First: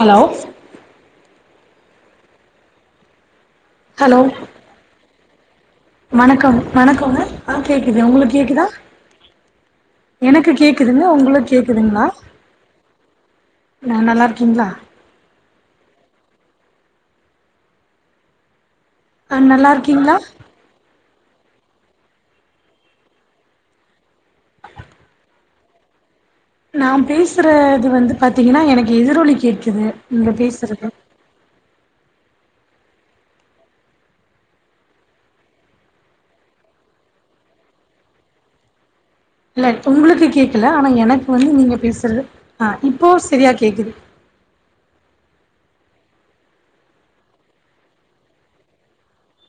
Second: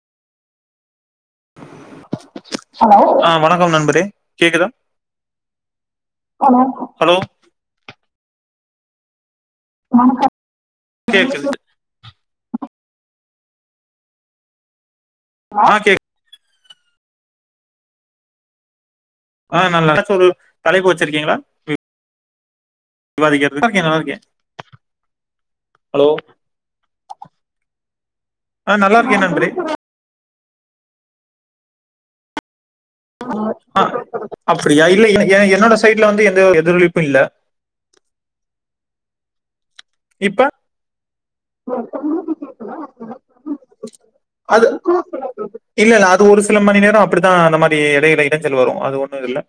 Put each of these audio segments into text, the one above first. hello ஆ வணக்கம் நண்பரே ஹலோ கேக்குதா வணக்கம் ஹலோ வணக்கம்ங்க ஆ கேக்குது உங்களுக்கு கேக்குதா எனக்கு கேக்குதுங்க கேக்குது உங்களுக்கேக் க்குதுங்களா ந நல்லாருக்கீங்களா ஹலோ ஆ நல்லா எதாச்ச ஒரு தலைப்பு வச்சிரிக்கீங்களா விவாதிக்கரது நல்லாருக்கே ஹலோ நா பேசுற இது வந்து பாத்தீங்கன்னா ஆ எனக்கு நல்லா இருக்கே எதிரொலி நண்பரே கேட்குது நீங்க பேசுறது அ அப்படியா இல்ல எ என்னோட சைட்ல வந்து எந்த எதிரொலிப்பும் இல்ல இல்ல உங்களுக்கு இப்ப கேக்கல ஆனா எனக்கு வந்து நீங்க பேசறது ஆ இப்போ சரியா கேக்குது அது இல்ல இல்ல அது ஒரு சில மணி நேரம் அப்படித்தா அந்த மாறி எடையில இடைஞ்சல் வரும் அது ஒண்ணும் இல்ல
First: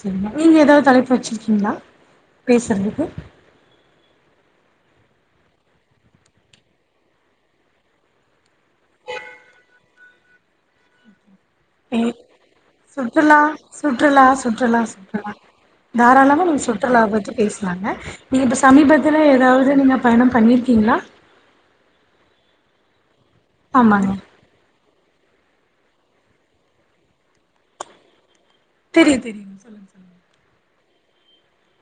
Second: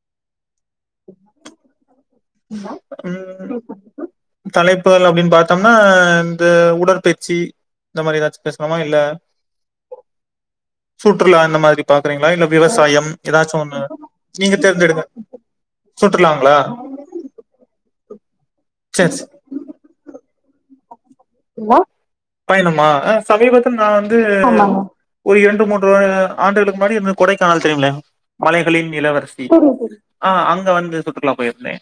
சரிங்க நீங்க எதாவது தலைப்பு வச்சிருக்கீங்களா பேசுறதுக்கு ம் தலைப்புகள் அப்படின்னு பாத்தோம்னா இந்த உடற்பயிர்ச்சி இந்த மாறி ஏதாச்சும் பேசலாமா இல்ல சுற்றுலா இந்த மாதிரி பாக்கறீங்களா இல்ல விவசாயம் சுற்றுலா ஏதாச்சும் ஒண்ணு சுற்றுலா நீங்க சுற்றுலா தேர்ந்தெடுங்க சுற்றுலா தாராளமா சுற்றுலாங்களா நீங்க சுற்றுலா பத்தி பேசுலாங்க நீங்க இப்ப சேர் சமீபத்துல சே ஏதாவது நீங்க பயணம் பண்ணிருக்கீங்களா பயணமா சமீபத்துல நா ஆமாங்க வந்து ஒரு இரண்டு மூன்று ஆண்டுகளுக்கு முன்னாடி இந்த கொடைக்கானல் தெரியுமில்லயா மலைகளின் தெரியு இளவரசி தெரியுங்க சொல்லுங்க சொல்லுங்க ஆ அங்க வந்து சுற்றுலா போயிருந்தே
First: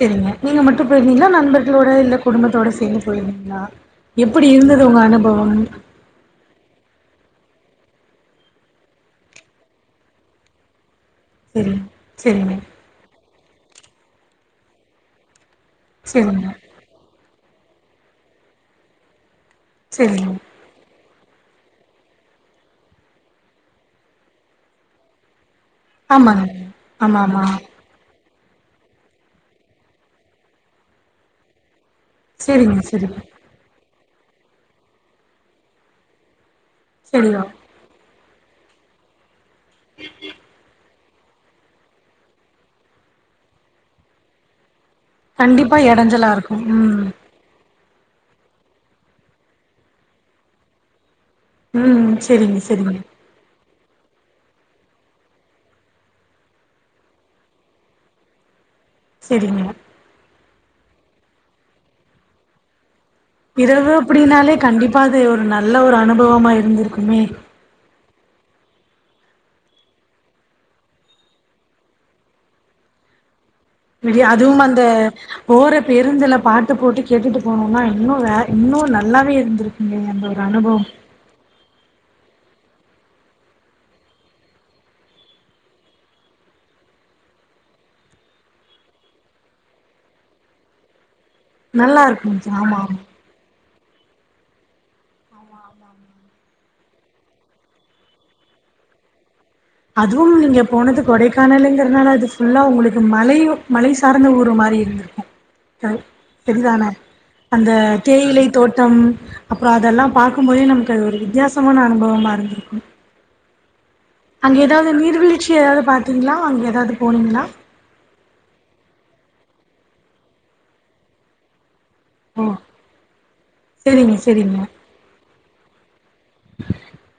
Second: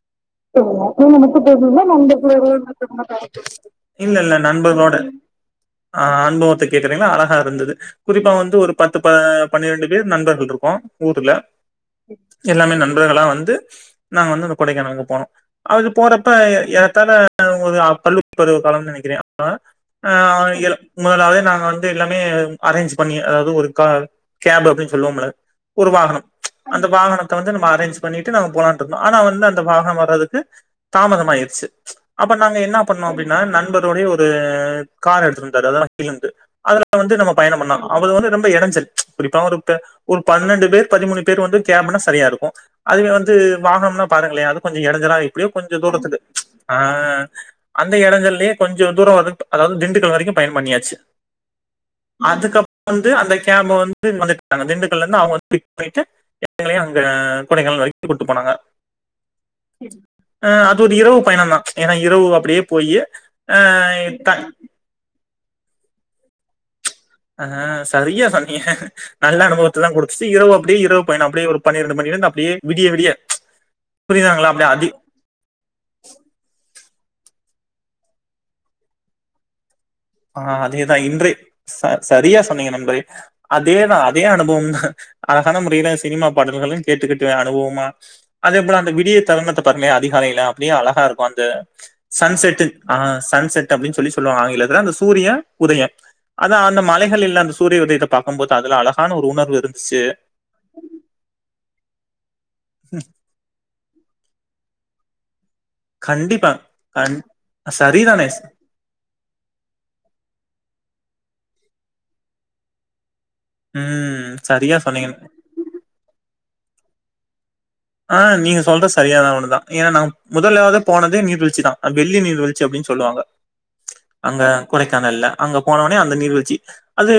சரிங்க நீங்க மட்டு [unintelligible] நீங்க போயிருந்தீங்களா மட்டும் நண்பர்களோட போனீங்கன்னா இல்ல குடும்பத்தோட சேர்ந்து நண்பர்களோட போயிருந்தீங்களா இல்ல இல்ல எப்படி இருந்தது நண்பர்களோட உங்க அனுபவம் அ அனுபவத்த கேக்குறீங்களா அழகா இருந்தது குறிப்பா வந்து ஒரு பத்து ப பனிரெண்டு பேர் நண்பர்கள் இருக்கோம் ஊர்ல சரி சரிங்க எல்லாமே நண்பர்களா வந்து நாங்க வந்து அந்த கொடைக்கானலுக்கு போனோம் அது போறப்ப சரிங்க ஏறத்தால உங்களது பள்ளி பருவ காலம்னு நினைக்கிறேன் அப்ப அ சரிங்க இள [unintelligible] நாங்க வந்து எல்லாமே அரேஞ்ச் பண்ணி அதாவ்து ஒரு கா கேப் அப்டின்னு சொல்லுவோம்ல்ல ஒரு வாகனம் ஆமாங்க அந்த ஆமா வாகனத்த ஆமா வந்து நம்ம அரேஞ்ச் பண்ணிட்டு நாங்க போலாண்டு இருந்தோ ஆனா வந்து அந்த வாகன வர்றதுக்கு தாமதோ ஆயிடுச்சு அப்ப நாங்க சரிங்க என்னாப் சரிங்க னா நண்பரோடையே ஒரு கார் எடுத்துட்டுவந்ட்டாரு [unintelligible] அதுல வந்து நம்ம சரியோ பயண பண்ண அவ்ள வந்து ரொம்ப எடஞ்சல் குறிப்பா ஒருத்த ஒரு பன்னெண்டு பேர் பதிமூணு பேர் வந்து கேப்னா சரியா இருக்கு அதுவே வந்து வாகனம்னா பாருங்களே அது கொஞ்ச எடஞ்சலா எப்டியே கண்டிப்பா கொஞ்ச தூரத்துக்கு எடஞ்சலா இருக்கு அ ம் அந்த எடஞ்சல்லயே கொஞ்ச தூரோ வந்து அதாவ்து திண்டுக்கல் வரைக்கு பயண பண்ணியாச்சு ம் சரிங்க அதுக்கப்பறோ சரிங்க வந்து அந்த கேப் வந்து வந்துட்டாங்க திண்டுக்கல்ல இருந்து அவுங்க வந்து பிக் பண்ணிட்டு எங்களையு அங்க கொடைகானல் வரைக்கு கூட்டு போனாங்க சேரிங்க அ அது ஒரு இரவு பயணதா ஏன்னா இரவு அப்டியே போயி இரவு அப்டின்னாலே கண்டிப்பா அது ஒரு நல்ல ஒரு அனுபவமா இருந்திருக்குமே ஆ சரியா சொன்னீங்க நல்ல அனுபவத்த தா குடுத்துச்சி இரவு அப்டியே இரவு பயண அப்டியே ஒரு பனிரெண்டுமணியிலேந்து அப்டியே விடிய விடிய விடிய புரியுதாங்களா அதுவு அப்படியே அந்த அதி போற பேருந்துல பாட்டு போட்டு கேட்டுட்டு போனோனா இன்னு வே இன்னு நல்லாவே இருந்திருக்குமே அ அதேதா இன்றே ச சரியா சொன்னீங்க நண்பரே அதேதா அதே அனுபவதா அழகான முறையில சினிமா பாடல்களு கேட்டுக்கிட்டு அனுபவமா அதே போல அந்த விடிய தருணத்த பாருங்களே அதிகாலையில அப்டியே அழகா இருக்கு அந் த நல்லா இருக்குங்க சன்செட்டு ஆமா ஆ ஆமா சன்செட் அப்டின்னு சொல்லி சொல்லுவாங்க ஆங்கிலத்துல அந்த சூரியே உதயே அதா அந்த மலைகள்ல்ல அந்த சூரிய உதயத்த பாக்குபோது அதுல அழகான ஒரு உணர்வு இருந் அதுவு நீங்க போனது கொடைக்கானலுங்கிறதுனால அது ஃபுல்லா உங்களுக்கு மலையு மலை சார்ந்த ஊரு மாறி இருந்திருக்கு [unintelligible] கண்டிப்பா சேரிதானே கண் அந்த சரிதானே தேயிலை தோட் டம் அப்றோ அதெல்லா பாக்குபோதே நமக்கு அது ஒரு வித்தியாசமான அனுபவமா இருந்திருக்கு ம் அங்க சரியா ஏதாவுது சொன்னீங்க நீர்வீழ்ச்சி ஏதாவ்து பாத்தீங்ளா அங்க ஏதாவ்து போனீங்ளா அ நீங்க சொற்றது சரியான ஒன்னுதா ஏன்னா நாங்க முதலாவுதா போனதே நீர்வீழ்ச்சி தா வெள்ளி ஓ நீர்வீழ்ச்சி அப்டின் சொல்லுவாங்க செரிங்க அங்க செரிங்க கொடைக்கானல்ல அங்க போனவுன்னே அந்த நீர்வீழ்ச்சி அது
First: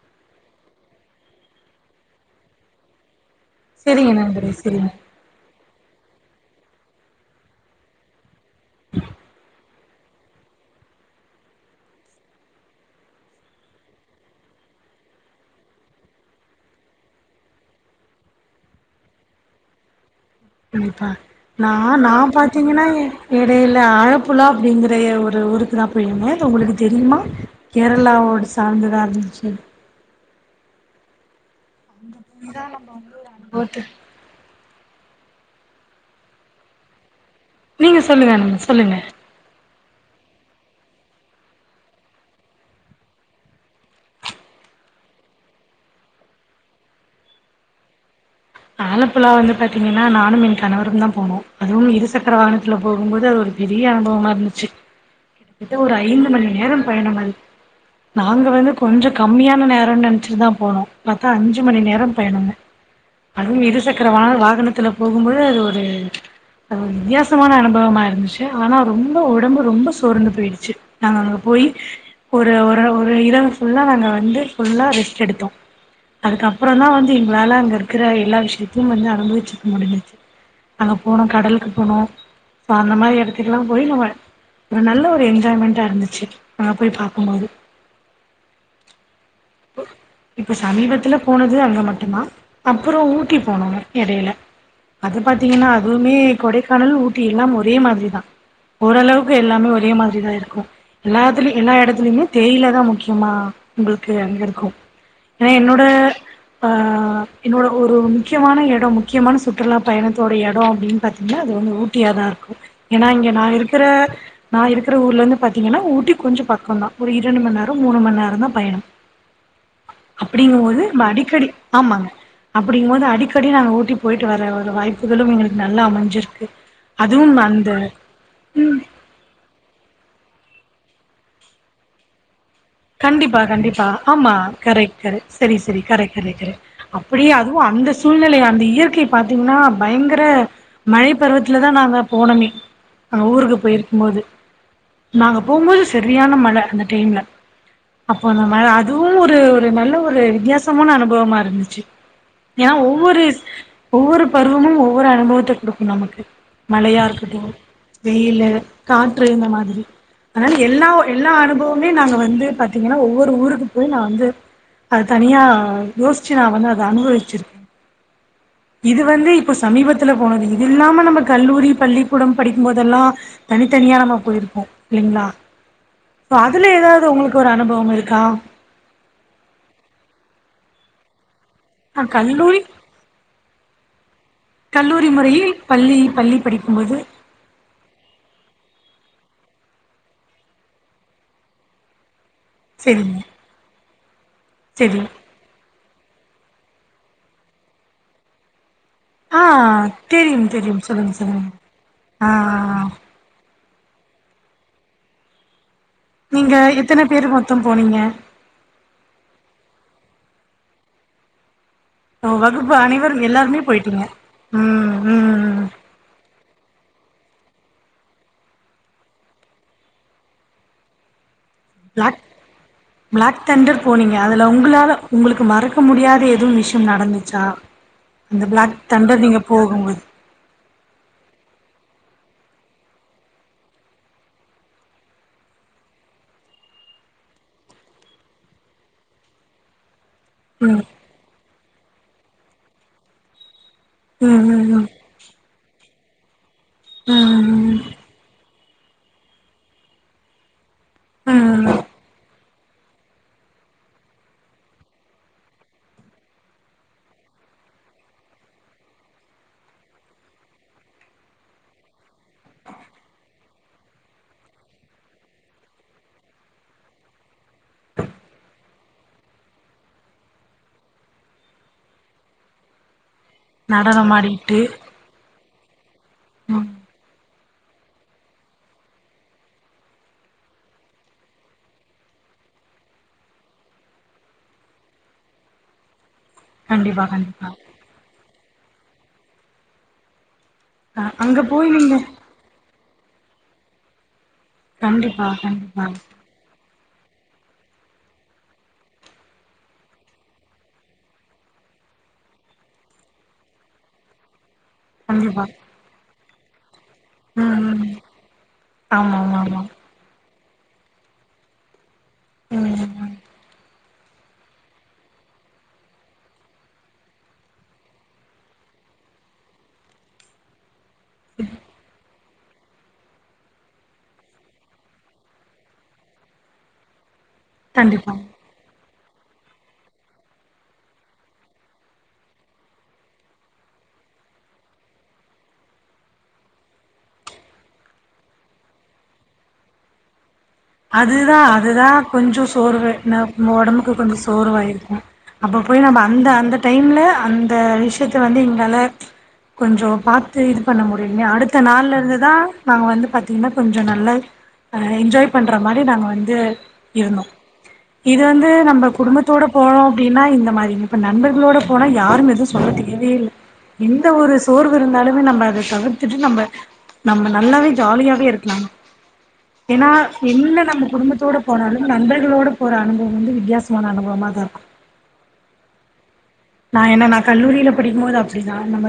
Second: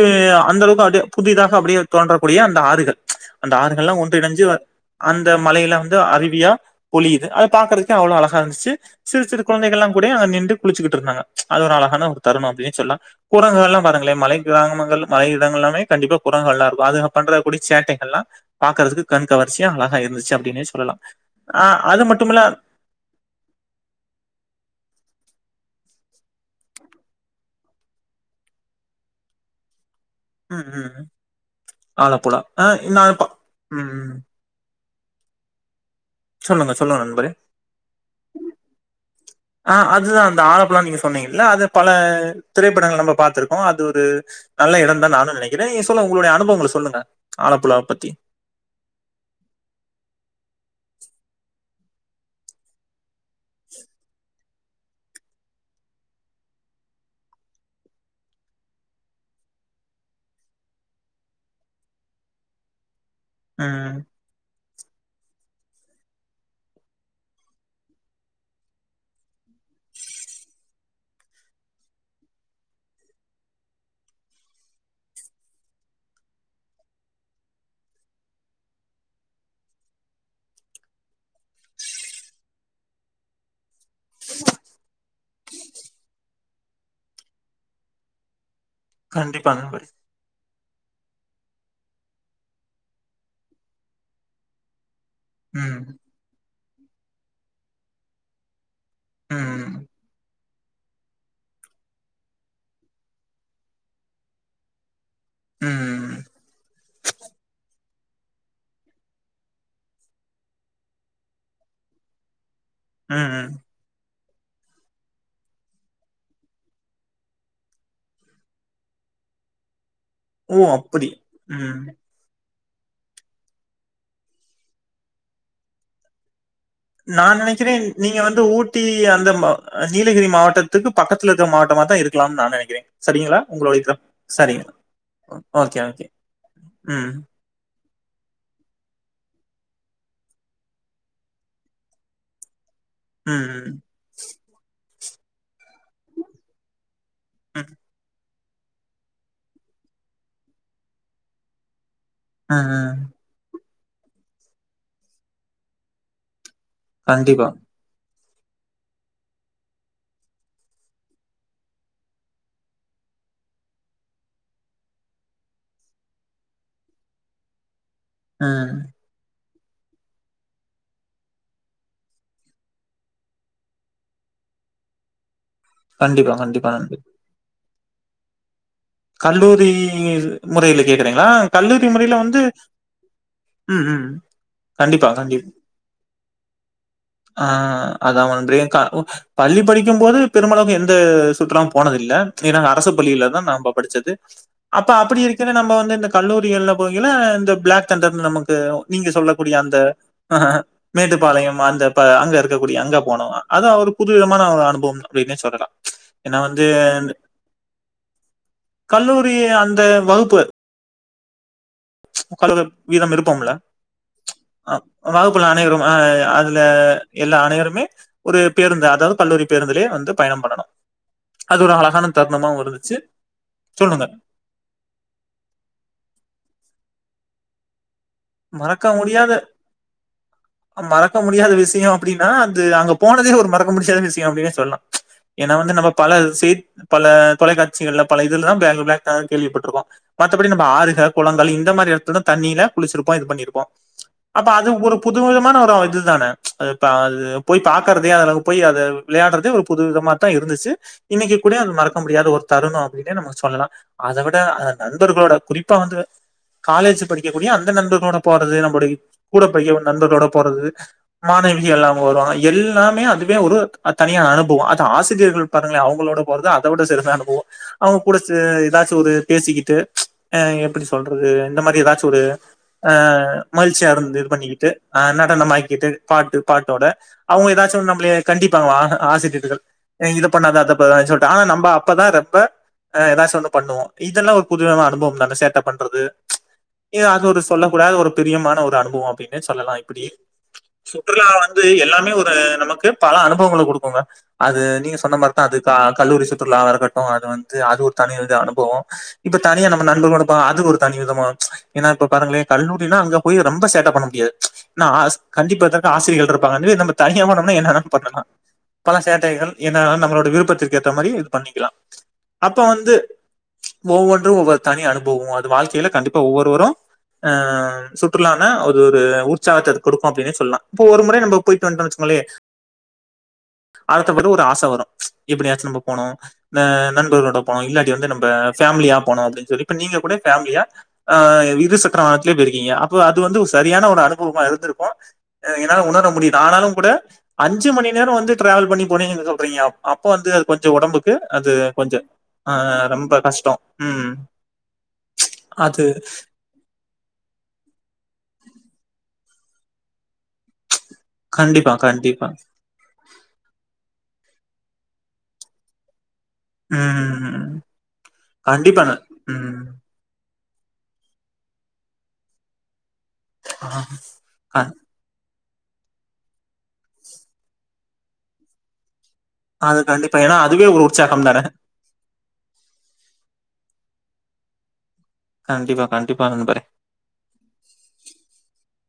அந்த அளவுக்கு அப்டியே புதிதாக அப்டியே தோன்றக்கூடிய அந்த ஆறுகள் அந்த ஆறுகள்லா செரிங்க ஒன்றினஞ்சி நண்பரே வர செரிங்க இந்த மலைகள வந்து அருவியா பொலியுது அது பாக்கறதுக்கே அவ்ளோ அழகா இருந்துச்சி சிறு சிறு கொழுந்தைகள்லா கூட நின்டு குளிச்சுக்கிட்டு இருந்தாங்க அது ஒரு அழகான ஒரு தருணோ அப்டின்னே சொல்ல குரங்கள்லா பாருங்களே மலை கிராமங்கள் மலை இடங்கள்லாமே கண்டிப்பா குரங்கள்லா இருக்கு அதுங் பண்ற கூடிய சேட்டைகள்லா பாக்குறதுக்கு கண் கவர்ச்சிய அழகா இருந்துச்சி கண்டிப்பா நா நா மட்டுமில்ல பாத்தீங்கன்னா எ இடையில அழப்புலா அப்டிங்கிற ஒரு ஊருக்குதா போயய்ருந்தே அது உங்ளுக்கு தெரியுமா கேரளாவோடு சார்ந்துதா இருந்துச்சி ம் ம் ம் ஆலப்போல ஆ நா அப்ப அனுபவத்த ம் ம் சொல்லுங்க சொல்லுங்க நண்பறே நீங்க சொல்லுங்க [inaudible] சொல்லுங்க ஆ அதுதா அந்த ஆழப்பலா நீங்க சொன்னீங்கல்ல அது பல திரைப்படங்கள் நம்ப பாத்திருக்கோ அது ஒரு நல்ல எடம்தா நானு நெனைக்கிறே நீங்க சொல்லுங்க உங்களுடைய அனுபவங்கள சொல்லுங்க ஆழப்புலாவ பத்தி ஆலப்புலா வந்து பாத்தீங்கன்னா நானும் என் கணவருதா போனோ அதுவும் இருசக்கர வாகனத்துல போகுபோது அது ஒரு பெரிய அனுபவமா இருந்துச்சி கிட்டத்தட்ட ஒரு ஐந்து மணி நேரம் பயணம் மாரி நாங்க வந்து கொஞ்ச கம்மியான நேரோ நென்ச்சிட்டுதா போணோ பாத்தா அஞ்சு மணி நேரம் பயணோங்க அதுவு ம் இருசக்கர வாகன வாகனத்துல போகும்போது அது ஒரு அது ஒரு வித்தியாசமான அனுபவமா இருந்துச்சி ஆனா ரொம்ப ஒடம்பு ரொம்ப சோர்ந்து போயிடுச்சி நாங்க அங்க போய் ஒரு ஒரு ஒரு இரவு ஃபுல்லா நாங்க வந்து ஃபுல்லா ரெஸ்ட் எடுத்தோ அதுக்கப்பறோதா வந்து எங்களால அங்க இருக்குற எல்லா விஷயத்தயையு வந்து அனுபவெச்சிருக்க முடிஞ்சிச்சு அங்க போனோ கடலுக்கு போனு சோ அந்த மாரி எடத்து த்துக்கெல்லா போய் நம்ம ஒரு நல்ல ஒரு என்ஜாய்மெண்டா இருந்துச்சி நாங்க போய் பாக்குபோது கண்டிப்பா அந்த மாரி இப்ப சமீபத்துல போனது அங்க மட்டுதா அப்பறோ ஊட்டி போணோ எடேல அது பாத்தீங்கன்னா ம் அதுவுமே கொடைக்கானல் ஊட்டி எல்லாம் ஒரே மாதிரிதா ஓரளவுக்கு எல்லாமே ம் ஒரே மாதிரிதா இருக்கு எல்லாத்துலயு எல்லா எடத்துலயுமே தேயிலதா முக்கியமா உங்களுக்கு அங்க இருக்கு நா என்னோட ம் ஆ என்னோட ஒரு முக்கியமான எடோ முக்கியமான சுற்றுலா பயணத்தோடய எடோ அப்டின்னு பாத்திங்கன்னா அது வந்து ஊட்டியாதா ருக்கு ஏன்னா இங்க நா ம் இருக்கிற நா இருக்குற ஊர்லருந்து பாத்தீங்கன்னா ஊட்டி கொஞ்சோ பக்கந்தா ஒரு இரண்டு மண் நேரோ மூணு மண்நேரோதா பயணம் ஓ அப்டிங்குபோது ம்ப அப்படி அடிக்கடி ம் ஆமாங்க அப்படிங்குபோது அடிக்கடி நாங்க ஊட்டி போயிட்டு வர ஒரு வாய்ப்புகளும் எங்ளுக்கு நல்லா அமைஞ்சிருக்கு நா அதுவும் அந்த நெனக்கிறே நீங்க வந்து ஊட்டி ஏ அந்த மா நீலகிரி மாவட்டத்துக்கு பக்கத்துலதா இருக்கற மாவட்டமாதா இருக்கலாம் நா நெனைக்கிறே சரிங்களா கண்டிப்பா உங்களுடைய கண்டிப்பா கிராம ஆம்மா சரிங்க கரெட் கரெட் ஓ செரி ஓகே செரி கரெ ஓகே கரெ கரெ ம் அப்டியே அதுவு அந்த சூழ்நெலய அந்த இயற்கைய பாத்தீங்கன்னா பயங்கர மழை பருவத்துலதா நாங்க போனமே அங்க ம் ஊருக்கு ம் போயிருக்கு போது நாங்க போம்போது செரியான மழ அந்த டைம்ல ம் போன மாரி அதுவும் ஒரு ஒரு நல்ல ஒரு வித்தியாசமான அனுபவமா இருந்துச்சி ம் ஏன்னா ம் ஒவ்வொரு ஒவ்வொரு பருவமு ஒவ்வொரு அனுபவத்த குடுக்கு நமக்கு மழயா இருக்கட்டு கண்டிப்பா வெயில்லு காற்று இந்த மாதிரி அதனால எல்லா எல்லா அனுபவமே நாங்க வந்து பாத்தீங்கன்னா ஒவ்வொரு ஊருக்கு போய் நா வந்து அது தனியா யோஷ்ச்சு நா வந்து அத அனுபவிச்சிருக்கே ம் இது வந்து இப்போ சமீபத்துல போனது இது இல்லாம நம்ம கல்லூரி பள்ளிக்கூடம் படிக்குபோதெல்லா தனித்தனிய நம்ம போயிருக்கோ இல்லீங்களா கண்டிப்பா இப்ப கண்டிப்பா அதுல நண்பரே ஏதாவது உங்களுக்கு ஒரு அனுபவம் இருக்கா கல்லூரி மொறைல கேக்குறீங்களா கல்லூரி ஆ மொறைல வந்து கல்லூரி ம் ம் கண்டிப்பா கல்லூரி கண்டிப் முறையில் பள்ளி பள்ளி படிக்குபோது ஆ அதா வன்றி கா உ பள்ளி படிக்கு போது பெருமளவுக்கு எந்த சுற்றுலாவு போனதில்ல ஏனா நா அரசு செரிங்க பள்ளில தா நம்ம படிச்சது அப்ப செரி அப்டி இருக்கேல நம்ம வந்து இந்த கல்லூரிகள்ல போகேல இந்த பிளாக் தண்டர் நமக்கு நீங்க ஆ சொல்லக்கூடிய அந்த தெரியும் தெரியும் சொல்லுங்க சொல்லுங்க மேட்டுப்பாளையம் அந்த ப அங்க இருக்கக்கூடிய ஆ அங்க போனோ வ அதா ஒரு புதுவிதமான ஒரு அனுபவம் அப்டின்னே சொல்லலா ஏன்னா நீங்க வந்து எத்தன பேரு மொத்தோ போனீங்க கல்லூரி அந்த வகுப்பு ஓ கலு வகுப்பு வீதம் அனைவரும் இருப்போம்ல எல்லாருமே போயிட்டீங்க அ ம் வகுப்புல ம் அனைவரு ஆ அதுல எல்லா அனைவருமே ஒரு பேருந்து அதாவது கல்லூரி பேருந்துலேயே வந்து பயணம் பண்ணணு அது ஒரு அழகான பிளாக் தருணமாவு இருந்துச்சு சொல்லுங்க இல்ல உங்களால உங்களுக்கு மறக்க முடியாத எதுவு விஷயம் நடந்துச்சா அந்த பிளாக் மறக்க தண்டர் முடியாத நீங்க போகும்போது மறக்க முடியாத விஷயோ அப்டின்னா அது அங்க போனதே ஒரு மறக்க முடியாத விஷயோ அப்டின்னே சொல்லலா ஏன்னா வந்து நம்ம பல செய் பல தொலைக்காட்சிகள்ல பல இதுலதா பேங் பிளக் தண்டர் கேள்விப்பட்டிருக்கோ மத்தபடி நம்ம ம் ஆறுக குளங்கள் இந்த மாரி எடத்துல தண்ணில குளிச்சிருப்போ இது பண்ணிருப்போ ம் அப்ப ம் அது ம் ஒரு புது விதமான ஒரு இது தான அது பா அது போய் ம் ம் பாக்கறதே அளவு போய் அத விளையாடுறதே ஒரு புது விதமா தா இருந்துச்சு இன்னிக்கி கூட ம் அது மறக்க முடியாத ஒரு தருனோ அப்டின்னே நம்ம சொல்லலா அத விட அ நண்பர்களோட குறிப்பா வந்து காலேஜ் படிக்கக்கூடிய அந்த நண்ப னோட போறது நம்முடை கூட படிக நண்பர்களோட போறது மாணவிக எல்லாம் வருவாங்க எல்லாமே அதுவே ஒரு அ தனிய அனுபவோ அது ஆசிரியர்கள் பாருங்களோ அவங்களோட போறத அத விட சிறந்த அனுபவோ அவங்க கூட சே ஏதாச்சு ஒரு பேசிக்கிட்டு அ எப்டி சொல்றது இந்த மாரி ஏதாச்சு ஒரு அ மகிழ்ச்சியா இருந்து இது நடனமாடிட்டு பண்ணிக்கிட்டு அ நடனமாக்கிட்டு பாட்டு ம் பாட்டோட அவுங்க ஏதாச்சு நம்மலேயே கண்டிப்பாங்களா ஆஹ ஆசிரியர்கள் அ இத பண்ணாதா அதப்பா சொல்டே ஆனா நம்ப அப்பதா ரொப்ப ஆ ஏதாசு ஒன்னு பண்ணுவோ இதெல்லா ஒரு புதுவமான அனுபவோ தான சேட்ட பண்றது ஏ கண்டிப்பா அது ஒரு கண்டிப்பா சொல்ல கூடாது ஒரு பிரியமான ஒரு அனுபவோ அப்டின்னே சொல்லலா இப்பிடி அ சுற்றுலா அங்க வந்து போய் நீங்க எல்லாமே ஒரு நமக்கு பல அனுபவங்கள குடுக்குங்க அது நீங்க சொன்ன கண்டிப்பா மாரிதா அது க கண்டிப்பா கல்லூரி சுற்றுலாவாருக்கட்டு அது வந் து அது ஒரு தனிவித அனுபவோ இப்ப தனியா நம்ம நண்பர்லோட போ அது ஒரு தனி விதமா ஏன்னா இப்ப பாருங்களே கல்லூரினா அங்க போயி ரொம்ப சேட்ட பண்ண முடியாது ன்னா ஆஸ் கண்டிப்பா கண்டிப்பதற்க ஆசிரியர்கள் இருப்பாங்க இதுவே நம்ம தனிய போன்னம்னா ம் ம் என்னவேணாலு பண்ணலா பல ஆமா ஆமா சேட்டைகள் ஆமா என்ன வேணாலு நம்மளோட விருப்பத்திற் கேத்த மாறி இது பண்ணிக்கலா அப்ப வந்து ம் ஒவ்வொன்று ஒவ்வொரு தனி அனுபவோ அது வாழ்கையில கண்டிப்ப ஒவ்வொருவரு அ சுற்றுலான ஒரு ஒரு உற்சாகத்த இது கொடுக்கு அப்டின்னே சொல்லலா இப்ப ஒரு முறை நம் போயிட்டு வன்ட்டோனு வச்சிச்சுங்களே அடுதபது ஒரு ஆச வரு எப்டியாச்சு நம்ம போனு அ நண்பர்களோட போனு இல்லாட்டி வந்து கண்டிப்பா நம்ப பேமிலியா போனு அப்டின் சொல்லி இப்ப நீங்க கூட பேமலியா இருசு ற்ற வாகனத்திலே போயிருக்கீங்க அப்போ அது வந்து ஒரு சரியான ஒரு அனுபவமா இருந்திருக்கு என்னால உணர முடியுது ஆனாலு கூட அஞ்சு மணி நேரோ வந்து டிராவல் பண்ணி போனீங்க சொல்றீங்க அப்போ வந்து அது கொஞ்சோ ஒடம்புக்கு அதுதா அது அதுதா கொஞ்சோ ஆ சோர்வு ரொம்ப ந கஷ்டோ ஒடம்புக்கு ம் கொஞ்சோ சோர்வாயிருக்கு அப்ப போய் அது நம்ம அந்த அந்த டைம்ல அந்த விஷயத்த வந்து எங்களால கொஞ்சோ பாத்து பண்ண முடியுமே அடுத்த கண்டிப்பா நாள்ல இருந்து கண்டிப்பா தா நாங்க வந்து பாத்தீங்கன்னா கொஞ்சோ நல்ல என்ஜாய் பண்ற மாரி நாங்க வந்து இருந்தோ ம் இது வந்து கண்டிப்பா நம்ம ந- குடும்பத்தோட ம் போனோ அப்டின்னா இந்த மாரி இப்ப நண்பர்களோட போனா யாரும் எதுவு சொல்ல தேவேயே இல்ல எந்த ஒரு க- சோர்வு இருந்தாலுமே நம்ம அத தவிர் த்துட்டு நம்ம நம்ம நல்லாவே ஜாலியாவே இருக்கலாங்க அது கண்டிப்பா ஏன்னா அதுவே ஒரு உற்சாகம் குடும்பத்தோட தான போனாலும் நணர்களோடு போற அனுபவம் வந்து வித்தியாசமான அனுபவமாக தா இருக்கும் கண்டிப்பா கண்டிப்பா நண்பரே நான் என்ன ந கல்லூரியில படிக்கும்போது அப்டிதான் நம்ம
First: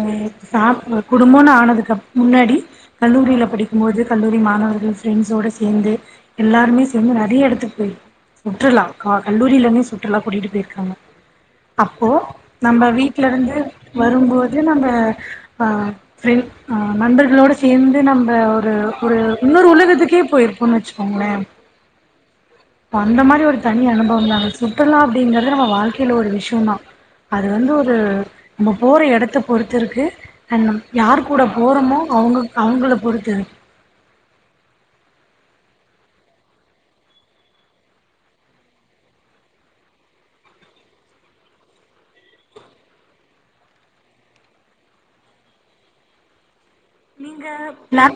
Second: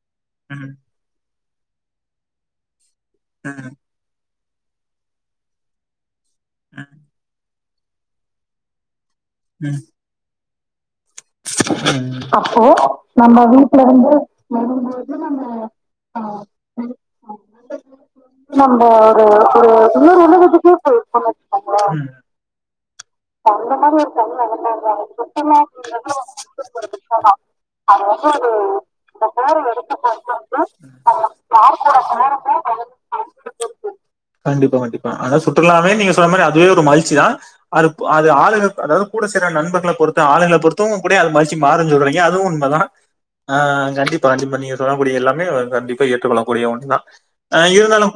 ம் சாப்ப குடும்பம்ன்னு ஆனதுக்கு முன்னாடி கல்லூரியில ம் படிக்கும்போது கல்லூரி மாணவர்கள் ஃப்ரெண்ட்ஸோடு சேர்ந்து எல்லாருமே ம் சேர்ந்து நெறைய இடத்துக்கு போய் இருக்கோ சுற்றுலா கல்லூரியில ம் இருந்தே சுற்றுலா கூட்டிகிட்டு போயிருக்காங்க அப்போ ம் அப்போ நம்ம வீட்ல நம்ம இருந்து வீட்ல இருந்து வரும்போது நம்ம வரும்போது அ நம்ம ஆ ஃப்ரண் ஆ நண்பர்களோட சேந்து நம்ம ஒரு ஒரு இன்னொரு உலகத்துக்கே போயிருப்போன்னு வச்சுக்கோங்களே உம் அந்த மாரி ஒரு தனி அனுபவம் தாங்க நடந்தாங்க சுற்றுலா அப்டிங்கறது நம்ம சுற்றுலான்றது வாழ்க்கையில ஒரு விஷயம்தா விஷயந்தா அது வந்து ஒரு அது வந்து ஒரு நம்ம போற இந்த இடத்த பேர பொறுத்து எடுத்து இருக்கு போட்டு அ வந்து நம் யாருக் நம்ம கூட யார் கூட போறோமோ அவுங்க அவுங்களளை பொறுத்து இருக்கு போறோமோ கண்டிப்பா கண்டிப்பா ஆனா சுற்றுலாமே நீங்க சொன்ன மாரி அதுவே ஒரு மகிழ்ச்சிதா அது அது ஆளுங்க அதாவது கூட சேர்ற நண்பர்களை பொறுத்த ஆளுங்கள பொறுத்தும் கூட அது மதிச்சு மாறுன் சொல்றீங்க அதுவும் உண்மைதா ஆ கண்டிப்பா கண்டிப்பா நீங்க சொல்லக்கூடிய எல்லாமே கண்டிப்பா ஏற்றுக்கொள்ளக்கூடிய ஒன்றுதா நீங்க ஆ பிளான் இருந்தாலூ